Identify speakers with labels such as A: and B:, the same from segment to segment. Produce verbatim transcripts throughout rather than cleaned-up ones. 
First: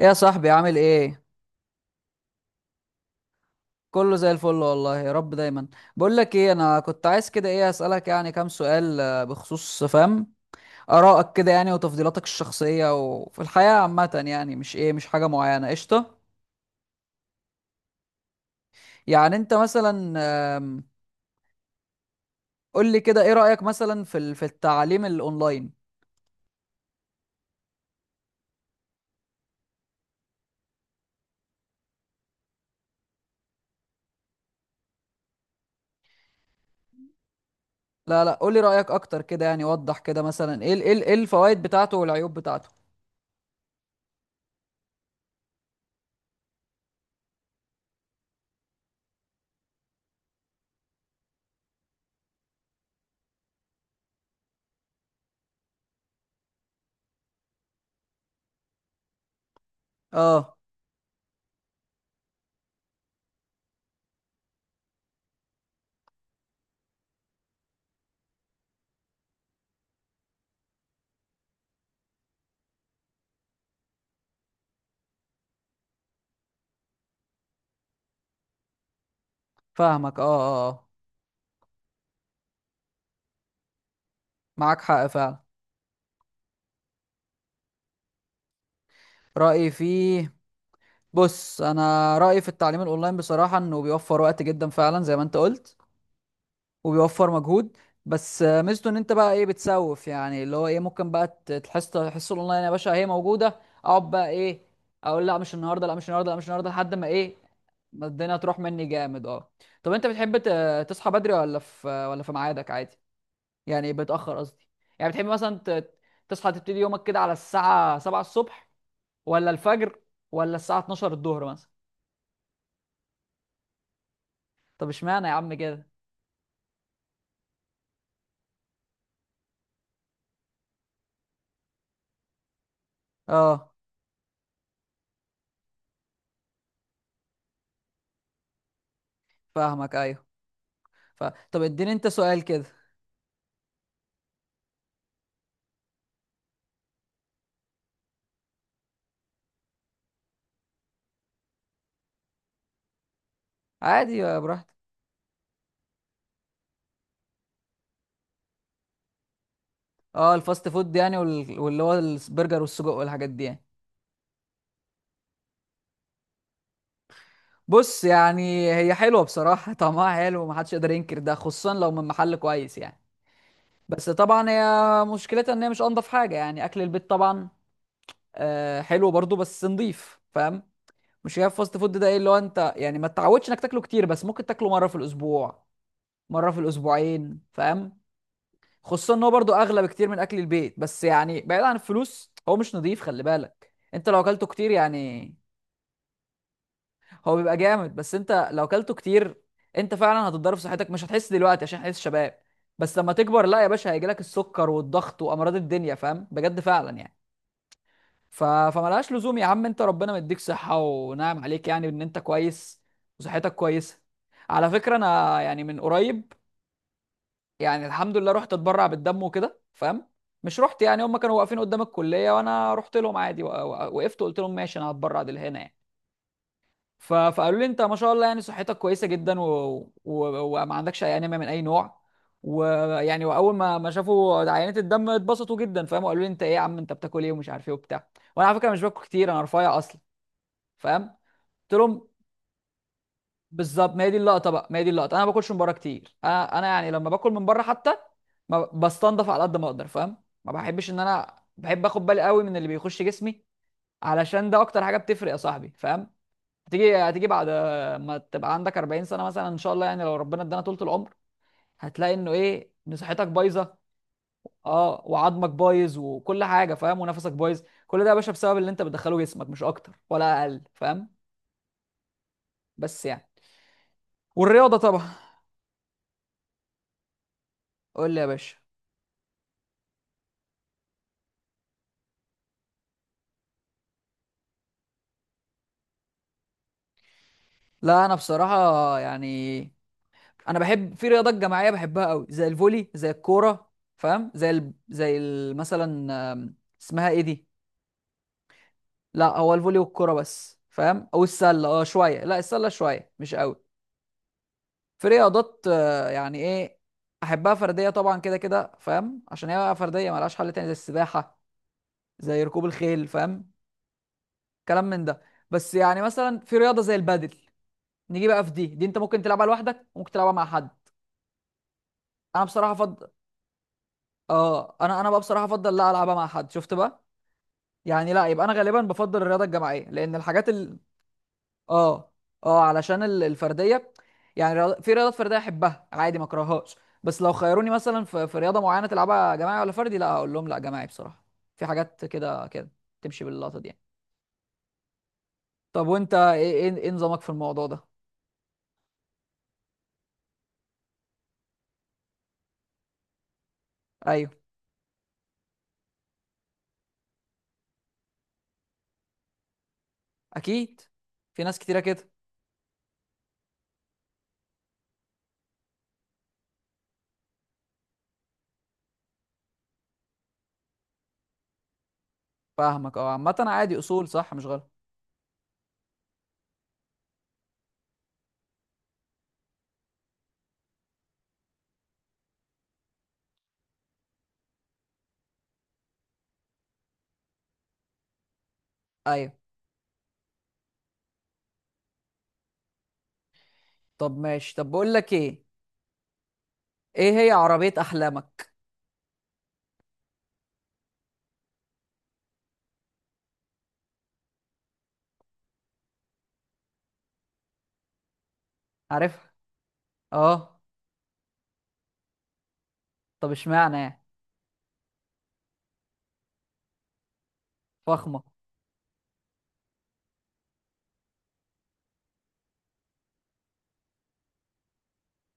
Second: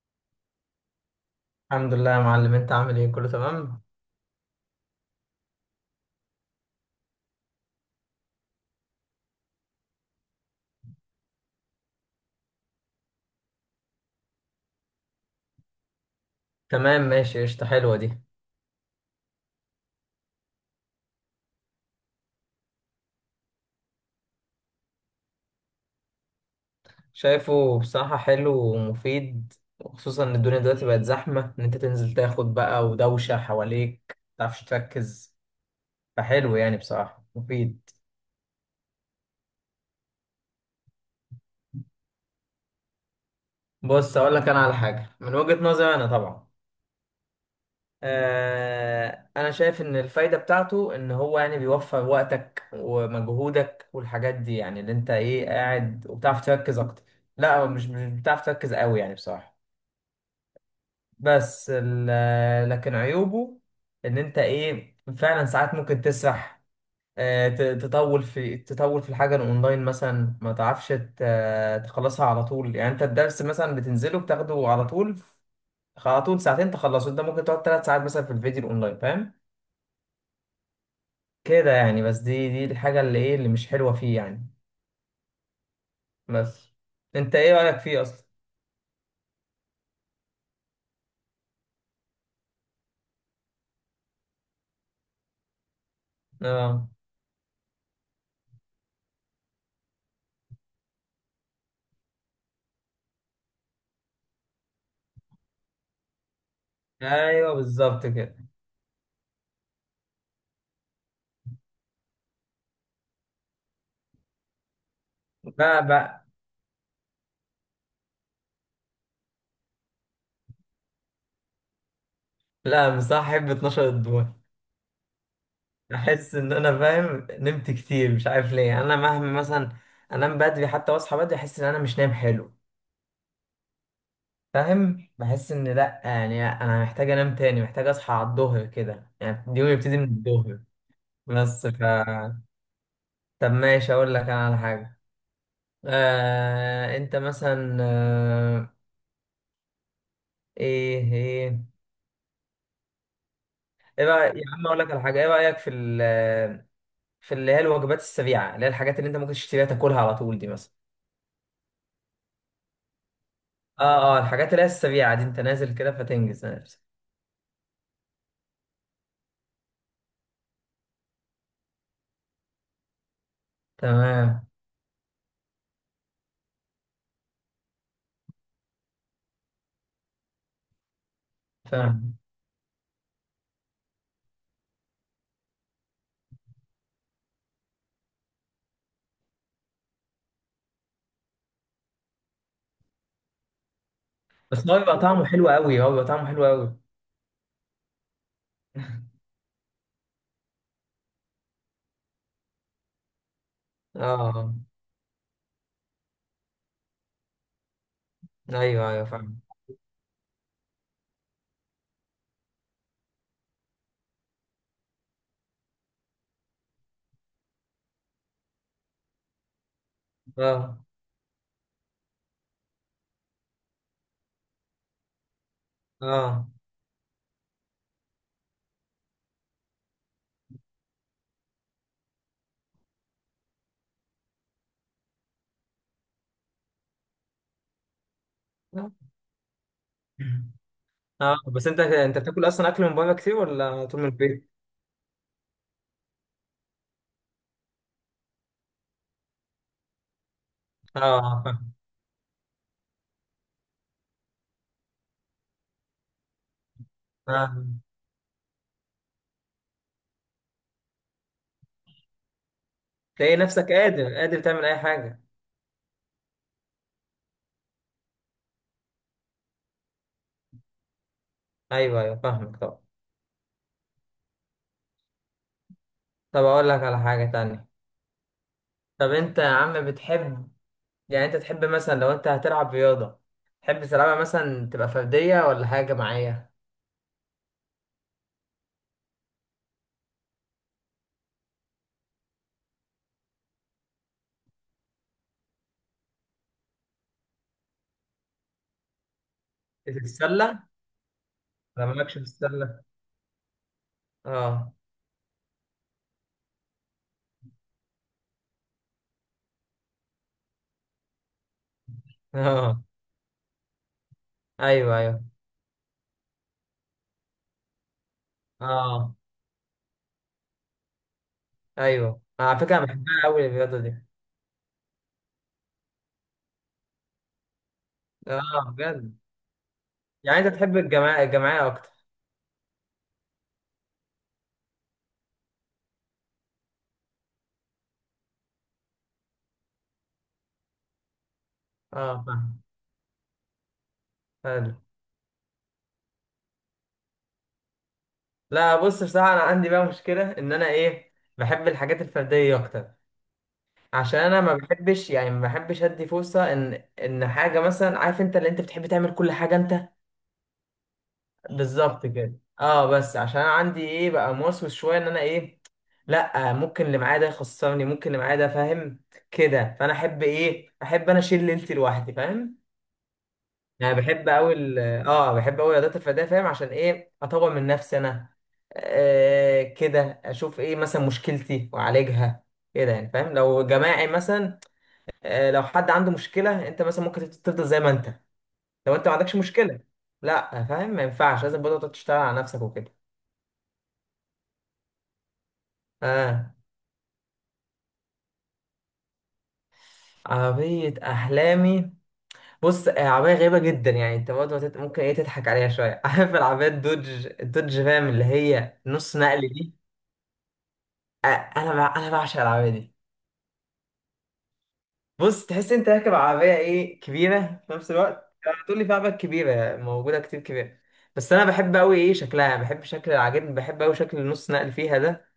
A: إيه يا صاحبي، عامل ايه؟
B: الحمد لله يا معلم، انت عامل ايه؟ كله تمام.
A: كله زي الفل والله، يا رب دايما. بقول لك ايه، انا كنت عايز كده ايه اسالك يعني كام سؤال آه، بخصوص فاهم ارائك كده يعني وتفضيلاتك الشخصيه وفي الحياه عامه، يعني مش ايه، مش حاجه معينه. قشطه،
B: تمام ماشي، قشطة، حلوة دي.
A: يعني انت مثلا آم، قول لي كده، ايه رايك مثلا في ال- في التعليم الاونلاين؟
B: شايفه بصراحة حلو ومفيد، وخصوصا ان الدنيا دلوقتي بقت زحمة، ان انت تنزل تاخد بقى ودوشة حواليك متعرفش تركز، فحلو يعني بصراحة مفيد.
A: لا لا، قول لي رايك اكتر كده، يعني وضح كده مثلا، ايه ال- ايه ال- ايه الفوائد بتاعته والعيوب بتاعته؟
B: بص اقول لك انا على حاجة من وجهة نظري انا طبعا. آه انا شايف ان الفايدة بتاعته ان هو يعني بيوفر وقتك ومجهودك والحاجات دي، يعني اللي انت ايه قاعد وبتعرف تركز اكتر. لا مش مش بتعرف تركز قوي يعني بصراحة.
A: اه،
B: بس ال- آه، لكن عيوبه ان انت ايه فعلا ساعات ممكن تسرح. آه، ت- تطول في تطول في الحاجه الاونلاين مثلا، ما تعرفش ت- تخلصها على طول. يعني انت الدرس مثلا بتنزله بتاخده على طول ف- على طول ساعتين تخلصه، انت ممكن تقعد ثلاث ساعات مثلا في الفيديو الاونلاين فاهم،
A: فاهمك، اه اه آه.
B: كده يعني. بس دي دي الحاجه اللي ايه اللي مش حلوه فيه يعني.
A: معاك حق فعلا.
B: بس انت ايه رايك فيه اصلا؟
A: رأيي فيه، بص، انا رايي في التعليم الاونلاين بصراحه انه بيوفر وقت جدا فعلا زي ما انت قلت،
B: اه.
A: وبيوفر مجهود. بس آه، ميزته ان انت بقى ايه، بتسوف يعني، اللي هو ايه ممكن بقى ت- تحس الحصه الاونلاين يا باشا هي موجوده، اقعد بقى ايه، اقول لا مش النهارده، لا مش النهارده، لا مش النهارده، لحد ما ايه،
B: ايوه
A: ما
B: بالظبط
A: الدنيا
B: كده.
A: تروح مني جامد، اه. طب انت بتحب ت- تصحى بدري، ولا في ولا في ميعادك عادي؟ يعني بتاخر، قصدي. يعني بتحب مثلا
B: لا
A: ت-
B: بقى،
A: تصحى تبتدي يومك كده على الساعه سبعة الصبح، ولا الفجر، ولا الساعه اتناشر الظهر مثلا؟
B: لا مصاحب اتناشر الدور.
A: طب اشمعنى يا عم كده؟
B: احس ان انا فاهم نمت كتير مش عارف ليه، يعني انا مهما مثلا انام بدري حتى واصحى بدري، احس ان انا مش نايم حلو
A: اه،
B: فاهم. بحس ان لا يعني انا محتاج انام تاني، محتاج اصحى على الظهر، كده يعني اليوم
A: فاهمك،
B: يبتدي من
A: ايوه.
B: الظهر.
A: ف... طب
B: بس ف
A: اديني انت سؤال كده.
B: طب ماشي اقول لك انا على حاجه. آه... انت مثلا، آه... ايه ايه، ايه
A: عادي،
B: رايك
A: يا
B: يا عم؟
A: براحتك.
B: اقول لك على حاجه، ايه رايك في ال في اللي هي الوجبات السريعه، اللي هي الحاجات اللي انت ممكن تشتريها تاكلها على
A: اه،
B: طول دي
A: الفاست
B: مثلا.
A: فود يعني، وال... واللي هو البرجر والسجق والحاجات دي يعني.
B: اه. اه الحاجات اللي هي السريعة دي، انت نازل كده فتنجز نفسك.
A: بص يعني، هي حلوه بصراحه، طعمها حلو ومحدش يقدر ينكر ده، خصوصا لو من محل كويس يعني. بس
B: تمام.
A: طبعا هي مشكلتها ان هي مش انضف حاجه يعني، اكل البيت طبعا آه حلو برضو بس نضيف، فاهم؟ مش هي الفاست فود ده
B: فاهم.
A: ايه اللي هو انت يعني ما تتعودش انك تاكله كتير، بس ممكن تاكله مره في الاسبوع، مره في الاسبوعين، فاهم؟ خصوصا ان هو برضو اغلى بكتير من اكل البيت، بس يعني بعيد عن الفلوس، هو مش نظيف، خلي بالك انت لو اكلته
B: بس
A: كتير
B: هو بيبقى طعمه
A: يعني.
B: حلو قوي، هو بيبقى طعمه حلو قوي.
A: هو بيبقى جامد، بس انت لو اكلته كتير انت فعلا هتتضرر في صحتك. مش هتحس دلوقتي عشان احنا لسه شباب، بس لما تكبر لا يا باشا،
B: اه
A: هيجيلك
B: آه.
A: السكر والضغط وامراض الدنيا، فاهم؟ بجد فعلا يعني. ف...
B: ايوه ايوه
A: فملهاش لزوم
B: فاهم.
A: يا عم، انت ربنا مديك صحة ونعم عليك يعني، ان انت كويس وصحتك كويسة. على فكرة انا يعني من قريب، يعني الحمد لله، رحت اتبرع بالدم وكده، فاهم؟ مش
B: اه
A: رحت يعني، هم كانوا واقفين قدام الكليه، وانا رحت لهم عادي، وق- وق- وقفت وقلت لهم ماشي انا هتبرع لهنا يعني.
B: اه
A: ف- فقالوا لي انت ما شاء الله يعني صحتك كويسه جدا، و... و... وما عندكش اي انيميا من اي نوع. ويعني، واول ما ما شافوا عينات الدم اتبسطوا جدا، فاهم؟ وقالوا لي انت ايه يا عم، انت بتاكل ايه ومش عارف ايه وبتاع. وانا على فكره مش باكل
B: اه.
A: كتير، انا رفيع اصلا، فاهم؟
B: اه، بس
A: قلت
B: انت
A: لهم
B: انت بتاكل اصلا اكل من بره كتير، ولا
A: بالظبط،
B: طول
A: ما
B: من
A: هي دي اللقطه
B: البيت؟
A: بقى، ما هي دي اللقطه، انا ما باكلش من بره كتير، انا انا يعني لما باكل من بره حتى ما بستنضف على قد ما اقدر، فاهم؟ ما بحبش ان
B: اه
A: انا،
B: آه، فاهم.
A: بحب اخد بالي قوي من اللي بيخش جسمي، علشان ده اكتر حاجه بتفرق يا صاحبي، فاهم؟ هتيجي هتيجي بعد
B: فاهم،
A: ما تبقى عندك اربعين سنه مثلا، ان شاء الله يعني لو ربنا ادانا طولة العمر، هتلاقي انه ايه، ان صحتك
B: تلاقي نفسك
A: بايظه،
B: قادر، قادر تعمل اي
A: اه،
B: حاجة.
A: وعظمك بايظ، وكل حاجه، فاهم؟ ونفسك بايظ، كل ده يا باشا بسبب اللي انت بتدخله جسمك، مش اكتر ولا اقل، فاهم؟
B: ايوه ايوه فاهمك طبعا.
A: بس يعني، والرياضه طبعا.
B: طب اقول لك على حاجة تانية.
A: قول لي يا باشا.
B: طب انت يا عم بتحب، يعني انت تحب مثلا لو انت هتلعب رياضة، تحب تلعبها مثلا تبقى فردية ولا حاجة جماعية؟
A: لا انا بصراحه يعني، انا بحب في رياضات جماعيه، بحبها قوي، زي الفولي زي الكوره، فاهم؟ زي ال... زي ال... مثلا آم، اسمها ايه دي، لا هو الفولي
B: في
A: والكوره بس،
B: السلة،
A: فاهم؟ او السله، اه
B: انا مالكش في
A: شويه، لا السله
B: السلة.
A: شويه مش قوي.
B: اه
A: في رياضات آه، يعني ايه، احبها فرديه طبعا كده كده، فاهم؟ عشان هي بقى فرديه ملهاش حل تاني، زي السباحه زي ركوب
B: اه،
A: الخيل، فاهم؟ كلام
B: ايوه
A: من ده.
B: ايوه
A: بس يعني مثلا، في رياضه زي البادل، نيجي بقى في دي دي انت
B: اه.
A: ممكن تلعبها لوحدك وممكن تلعبها مع حد.
B: ايوه
A: انا
B: على
A: بصراحه
B: فكرة انا
A: فض...
B: بحبها قوي الرياضة دي.
A: اه، انا انا بقى بصراحه افضل لا، العبها مع حد، شفت بقى؟ يعني لا، يبقى انا
B: اه
A: غالبا
B: بجد؟
A: بفضل الرياضه الجماعيه، لان
B: يعني انت
A: الحاجات
B: تحب
A: ال...
B: الجماعة، الجماعية اكتر؟
A: اه اه، علشان ال- الفرديه، يعني رياضة... في رياضات فرديه احبها عادي ما اكرههاش، بس لو خيروني مثلا في... في رياضه معينه تلعبها جماعي ولا فردي، لا هقول لهم لا جماعي بصراحه. في حاجات
B: اه
A: كده
B: فاهم.
A: كده تمشي باللقطه دي يعني.
B: حلو.
A: طب وانت ايه، ايه إيه نظامك في الموضوع ده؟
B: لا بص بصراحة انا عندي بقى مشكلة، ان انا ايه، بحب الحاجات الفردية اكتر. عشان
A: ايوه،
B: انا ما بحبش، يعني ما بحبش ادي فرصة ان ان حاجة، مثلا عارف انت اللي انت بتحب تعمل كل حاجة انت.
A: اكيد، في ناس كتيره
B: بالظبط
A: كده.
B: كده. اه بس عشان انا عندي ايه بقى، موسوس شويه، ان انا ايه، لا ممكن اللي معايا ده يخسرني، ممكن اللي معايا ده فاهم كده. فانا احب ايه، احب انا اشيل ليلتي لوحدي فاهم.
A: فاهمك، اه، عامه عادي،
B: يعني
A: اصول،
B: بحب
A: صح مش
B: قوي
A: غلط.
B: ال- اه بحب قوي رياضات الفرديه فاهم، عشان ايه اطور من نفسي انا، آه كده اشوف ايه مثلا مشكلتي واعالجها، كده يعني فاهم. لو جماعي مثلا، آه لو حد عنده مشكله، انت مثلا ممكن تفضل زي ما انت، لو انت ما
A: ايوه.
B: عندكش مشكله. لا فاهم، ما ينفعش، لازم برضه تقعد تشتغل على نفسك وكده.
A: طب ماشي، طب بقول لك ايه،
B: اه.
A: ايه هي عربيه احلامك؟
B: عربية أحلامي؟ بص آه، عربية غريبة جدا، يعني أنت برضه هتت- ممكن إيه تضحك عليها شوية عارف العربية الدوج، الدوج رام اللي هي نص
A: عارفها،
B: نقل دي.
A: اه.
B: آه، أنا بع- أنا بعشق العربية دي.
A: طب اشمعنى يعني؟
B: بص تحس أنت راكب عربية إيه كبيرة، في نفس
A: فخمة.
B: الوقت آه، تقول لي في عربيات كبيرة موجودة كتير كبيرة، بس أنا بحب أوي إيه شكلها، بحب شكل، عاجبني بحب أوي شكل النص نقل فيها ده.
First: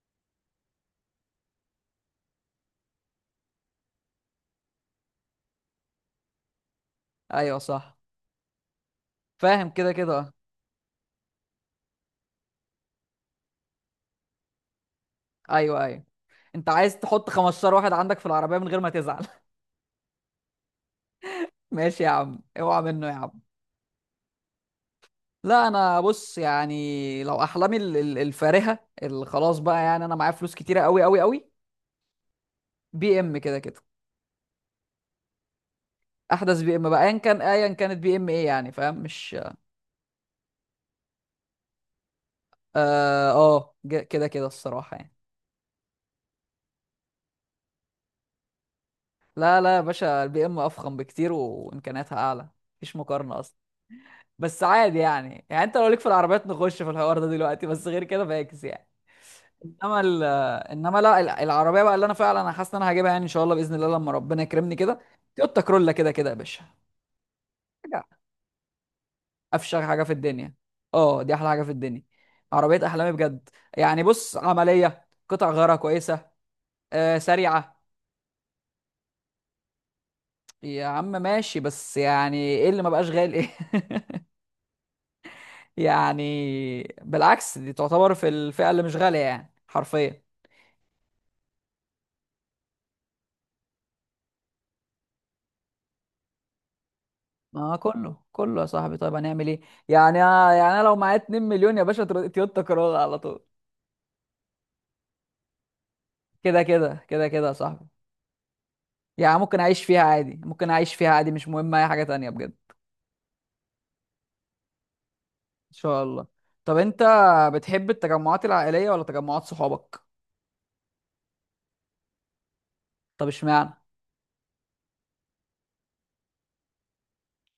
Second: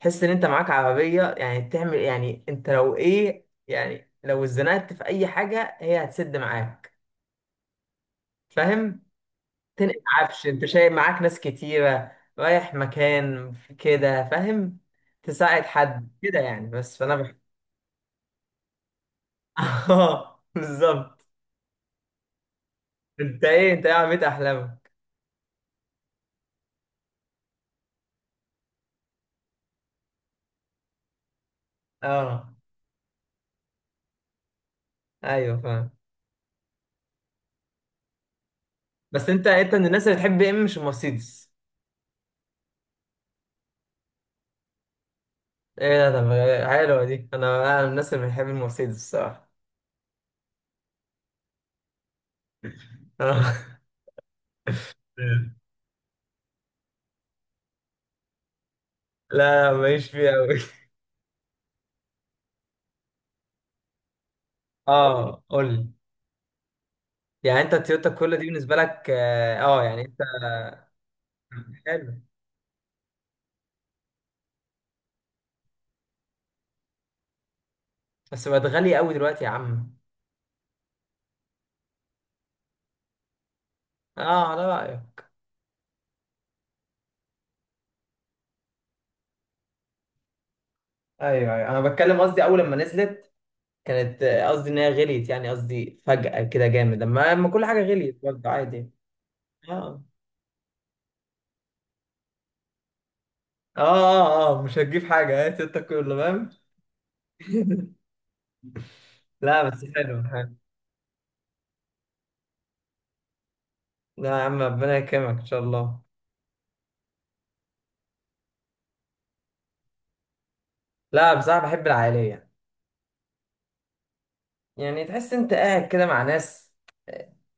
B: تحس إن أنت معاك عربية يعني تعمل، يعني أنت لو إيه يعني، لو اتزنقت في أي حاجة هي هتسد معاك
A: ايوه صح،
B: فاهم.
A: فاهم كده
B: تنقل
A: كده، اه.
B: عفش، انت شايل معاك ناس كتيرة، رايح مكان في كده فاهم، تساعد
A: ايوه ايوه،
B: حد كده
A: انت
B: يعني. بس
A: عايز
B: فانا
A: تحط
B: بح...
A: خمستاشر واحد عندك في العربية من غير ما تزعل.
B: اه بالظبط.
A: ماشي يا عم، اوعى منه يا عم.
B: انت ايه انت ايه عربية احلامك؟
A: لا انا بص يعني، لو احلامي ال- ال- الفارهة، اللي خلاص بقى يعني انا معايا فلوس كتيرة قوي قوي قوي،
B: اه
A: بي ام كده كده.
B: ايوه فاهم.
A: احدث بي ام بقى، ايا كان، ايا كانت بي ام ايه يعني، فاهم؟
B: بس
A: مش
B: انت انت من الناس اللي بتحب ايه مش المرسيدس.
A: اه آه، ج- كده كده الصراحة يعني.
B: ايه ده؟ طب حلوة دي، انا انا من الناس اللي بتحب المرسيدس الصراحة.
A: لا لا يا باشا، البي ام افخم بكتير وامكانياتها اعلى، مفيش مقارنة.
B: اه
A: بس عادي يعني، يعني انت لو ليك في العربيات نخش في الحوار ده دلوقتي، بس غير كده فاكس يعني.
B: لا لا،
A: انما
B: ماليش
A: ال
B: فيه قوي.
A: انما لا ال- العربيه بقى اللي انا فعلا انا حاسس ان انا هجيبها يعني، ان شاء الله باذن الله لما ربنا يكرمني كده،
B: اه
A: تويوتا
B: قول لي.
A: كرولا كده كده يا باشا.
B: يعني انت
A: حاجه،
B: التويوتا كل دي بالنسبة لك اه
A: افشخ
B: آه،
A: حاجه
B: يعني
A: في
B: انت.
A: الدنيا، اه، دي احلى حاجه في الدنيا،
B: حلو.
A: عربيه احلامي بجد. يعني بص، عمليه قطع غيارها كويسه، آه، سريعه.
B: بس بقت غالية قوي دلوقتي يا عم.
A: يا عم ماشي، بس يعني ايه اللي ما بقاش غالي ايه؟
B: اه على رأيك.
A: يعني بالعكس، دي تعتبر في الفئه اللي مش غاليه يعني حرفيا.
B: ايوه ايوه، انا بتكلم قصدي اول لما نزلت، كانت آه، قصدي ان هي غليت، يعني قصدي فجأة كده جامد، لما لما كل
A: ما
B: حاجة
A: كله
B: غليت برضه
A: كله يا
B: عادي.
A: صاحبي، طيب هنعمل ايه؟
B: اه
A: يعني، يعني انا لو معايا اتنين مليون يا باشا، تر- تويوتا كرولا على طول،
B: اه اه، آه مش هتجيب حاجة، هات انت كله فاهم.
A: كده كده كده كده يا صاحبي. يعني ممكن
B: لا
A: اعيش
B: بس
A: فيها
B: حلو
A: عادي،
B: حلو.
A: ممكن اعيش فيها عادي، مش مهم اي حاجة تانية بجد، ان
B: لا يا عم ربنا يكرمك ان شاء الله.
A: شاء الله. طب انت بتحب التجمعات العائلية ولا تجمعات صحابك؟
B: لا بصراحة بحب العائلية.
A: طب اشمعنى؟
B: يعني تحس انت قاعد كده مع ناس،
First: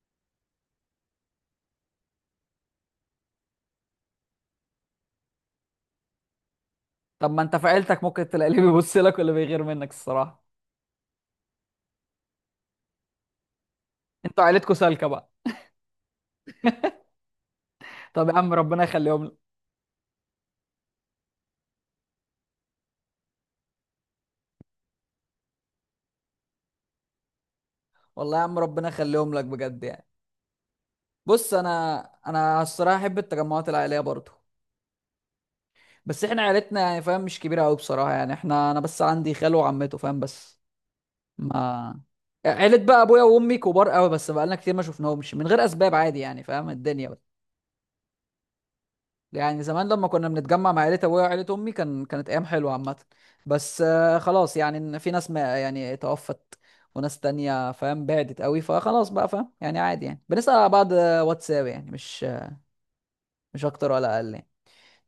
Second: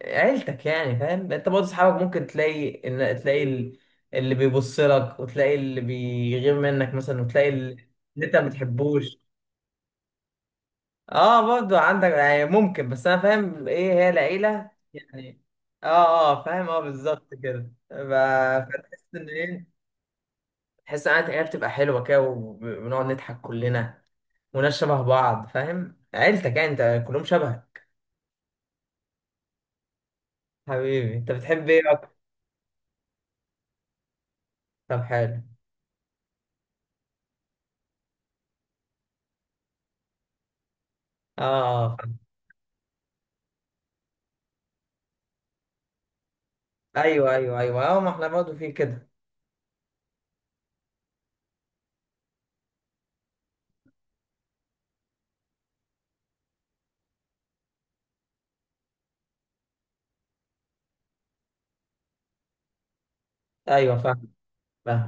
B: عيلتك يعني فاهم. انت برضه اصحابك ممكن تلاقي ان تلاقي ال- اللي بيبص لك، وتلاقي اللي بيغير منك مثلا،
A: طب ما
B: وتلاقي
A: انت في
B: ال-
A: عيلتك
B: اللي
A: ممكن
B: انت ما
A: تلاقي اللي بيبص لك
B: بتحبوش.
A: واللي بيغير منك، الصراحة.
B: اه برضه عندك يعني ممكن، بس انا فاهم ايه هي
A: انتوا
B: العيله
A: عيلتكوا سالكة بقى.
B: يعني. اه اه فاهم، اه بالظبط كده. ف-
A: طب يا عم ربنا
B: فتحس
A: يخليهم
B: ان
A: لك.
B: ايه، تحس ان العيله بتبقى حلوه كده، وبنقعد نضحك كلنا، وناس شبه بعض فاهم، عيلتك يعني انت كلهم شبه.
A: والله يا عم ربنا يخليهم لك بجد يعني.
B: حبيبي انت
A: بص
B: بتحب ايه؟
A: انا، انا الصراحة احب التجمعات العائلية برضو.
B: طب حلو.
A: بس احنا عيلتنا يعني فاهم، مش كبيره قوي بصراحه يعني، احنا انا بس عندي خاله وعمته فاهم، بس.
B: اه آه،
A: ما
B: فاهم.
A: عيلة بقى ابويا وامي كبار قوي، بس بقالنا كتير ما شفناهمش من غير اسباب، عادي يعني، فاهم؟ الدنيا بقى.
B: ايوه ايوه ايوه اه، ما احنا برضه في كده.
A: يعني زمان لما كنا بنتجمع مع عيلة ابويا وعيلة امي، كان كانت ايام حلوه عامه، بس آه، خلاص يعني، إن في ناس ما يعني توفت، وناس تانية فاهم بعدت قوي، فخلاص بقى، فاهم يعني؟ عادي يعني، بنسأل على بعض آه، واتساب يعني، مش مش اكتر
B: ايوه
A: ولا
B: فاهم.
A: اقل يعني.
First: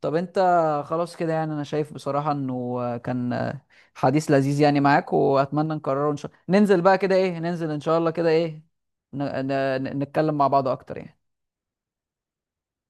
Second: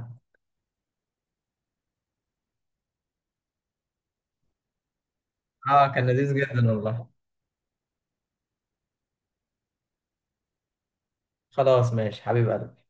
A: طب انت، خلاص كده يعني. انا شايف بصراحة انه كان حديث لذيذ يعني معاك، واتمنى
B: اه كان
A: نكرره ان شاء
B: لذيذ
A: الله،
B: جدا
A: ننزل بقى
B: والله.
A: كده ايه، ننزل ان شاء الله كده ايه، ن... ن... نتكلم مع بعض اكتر يعني.
B: خلاص ماشي حبيب قلبي.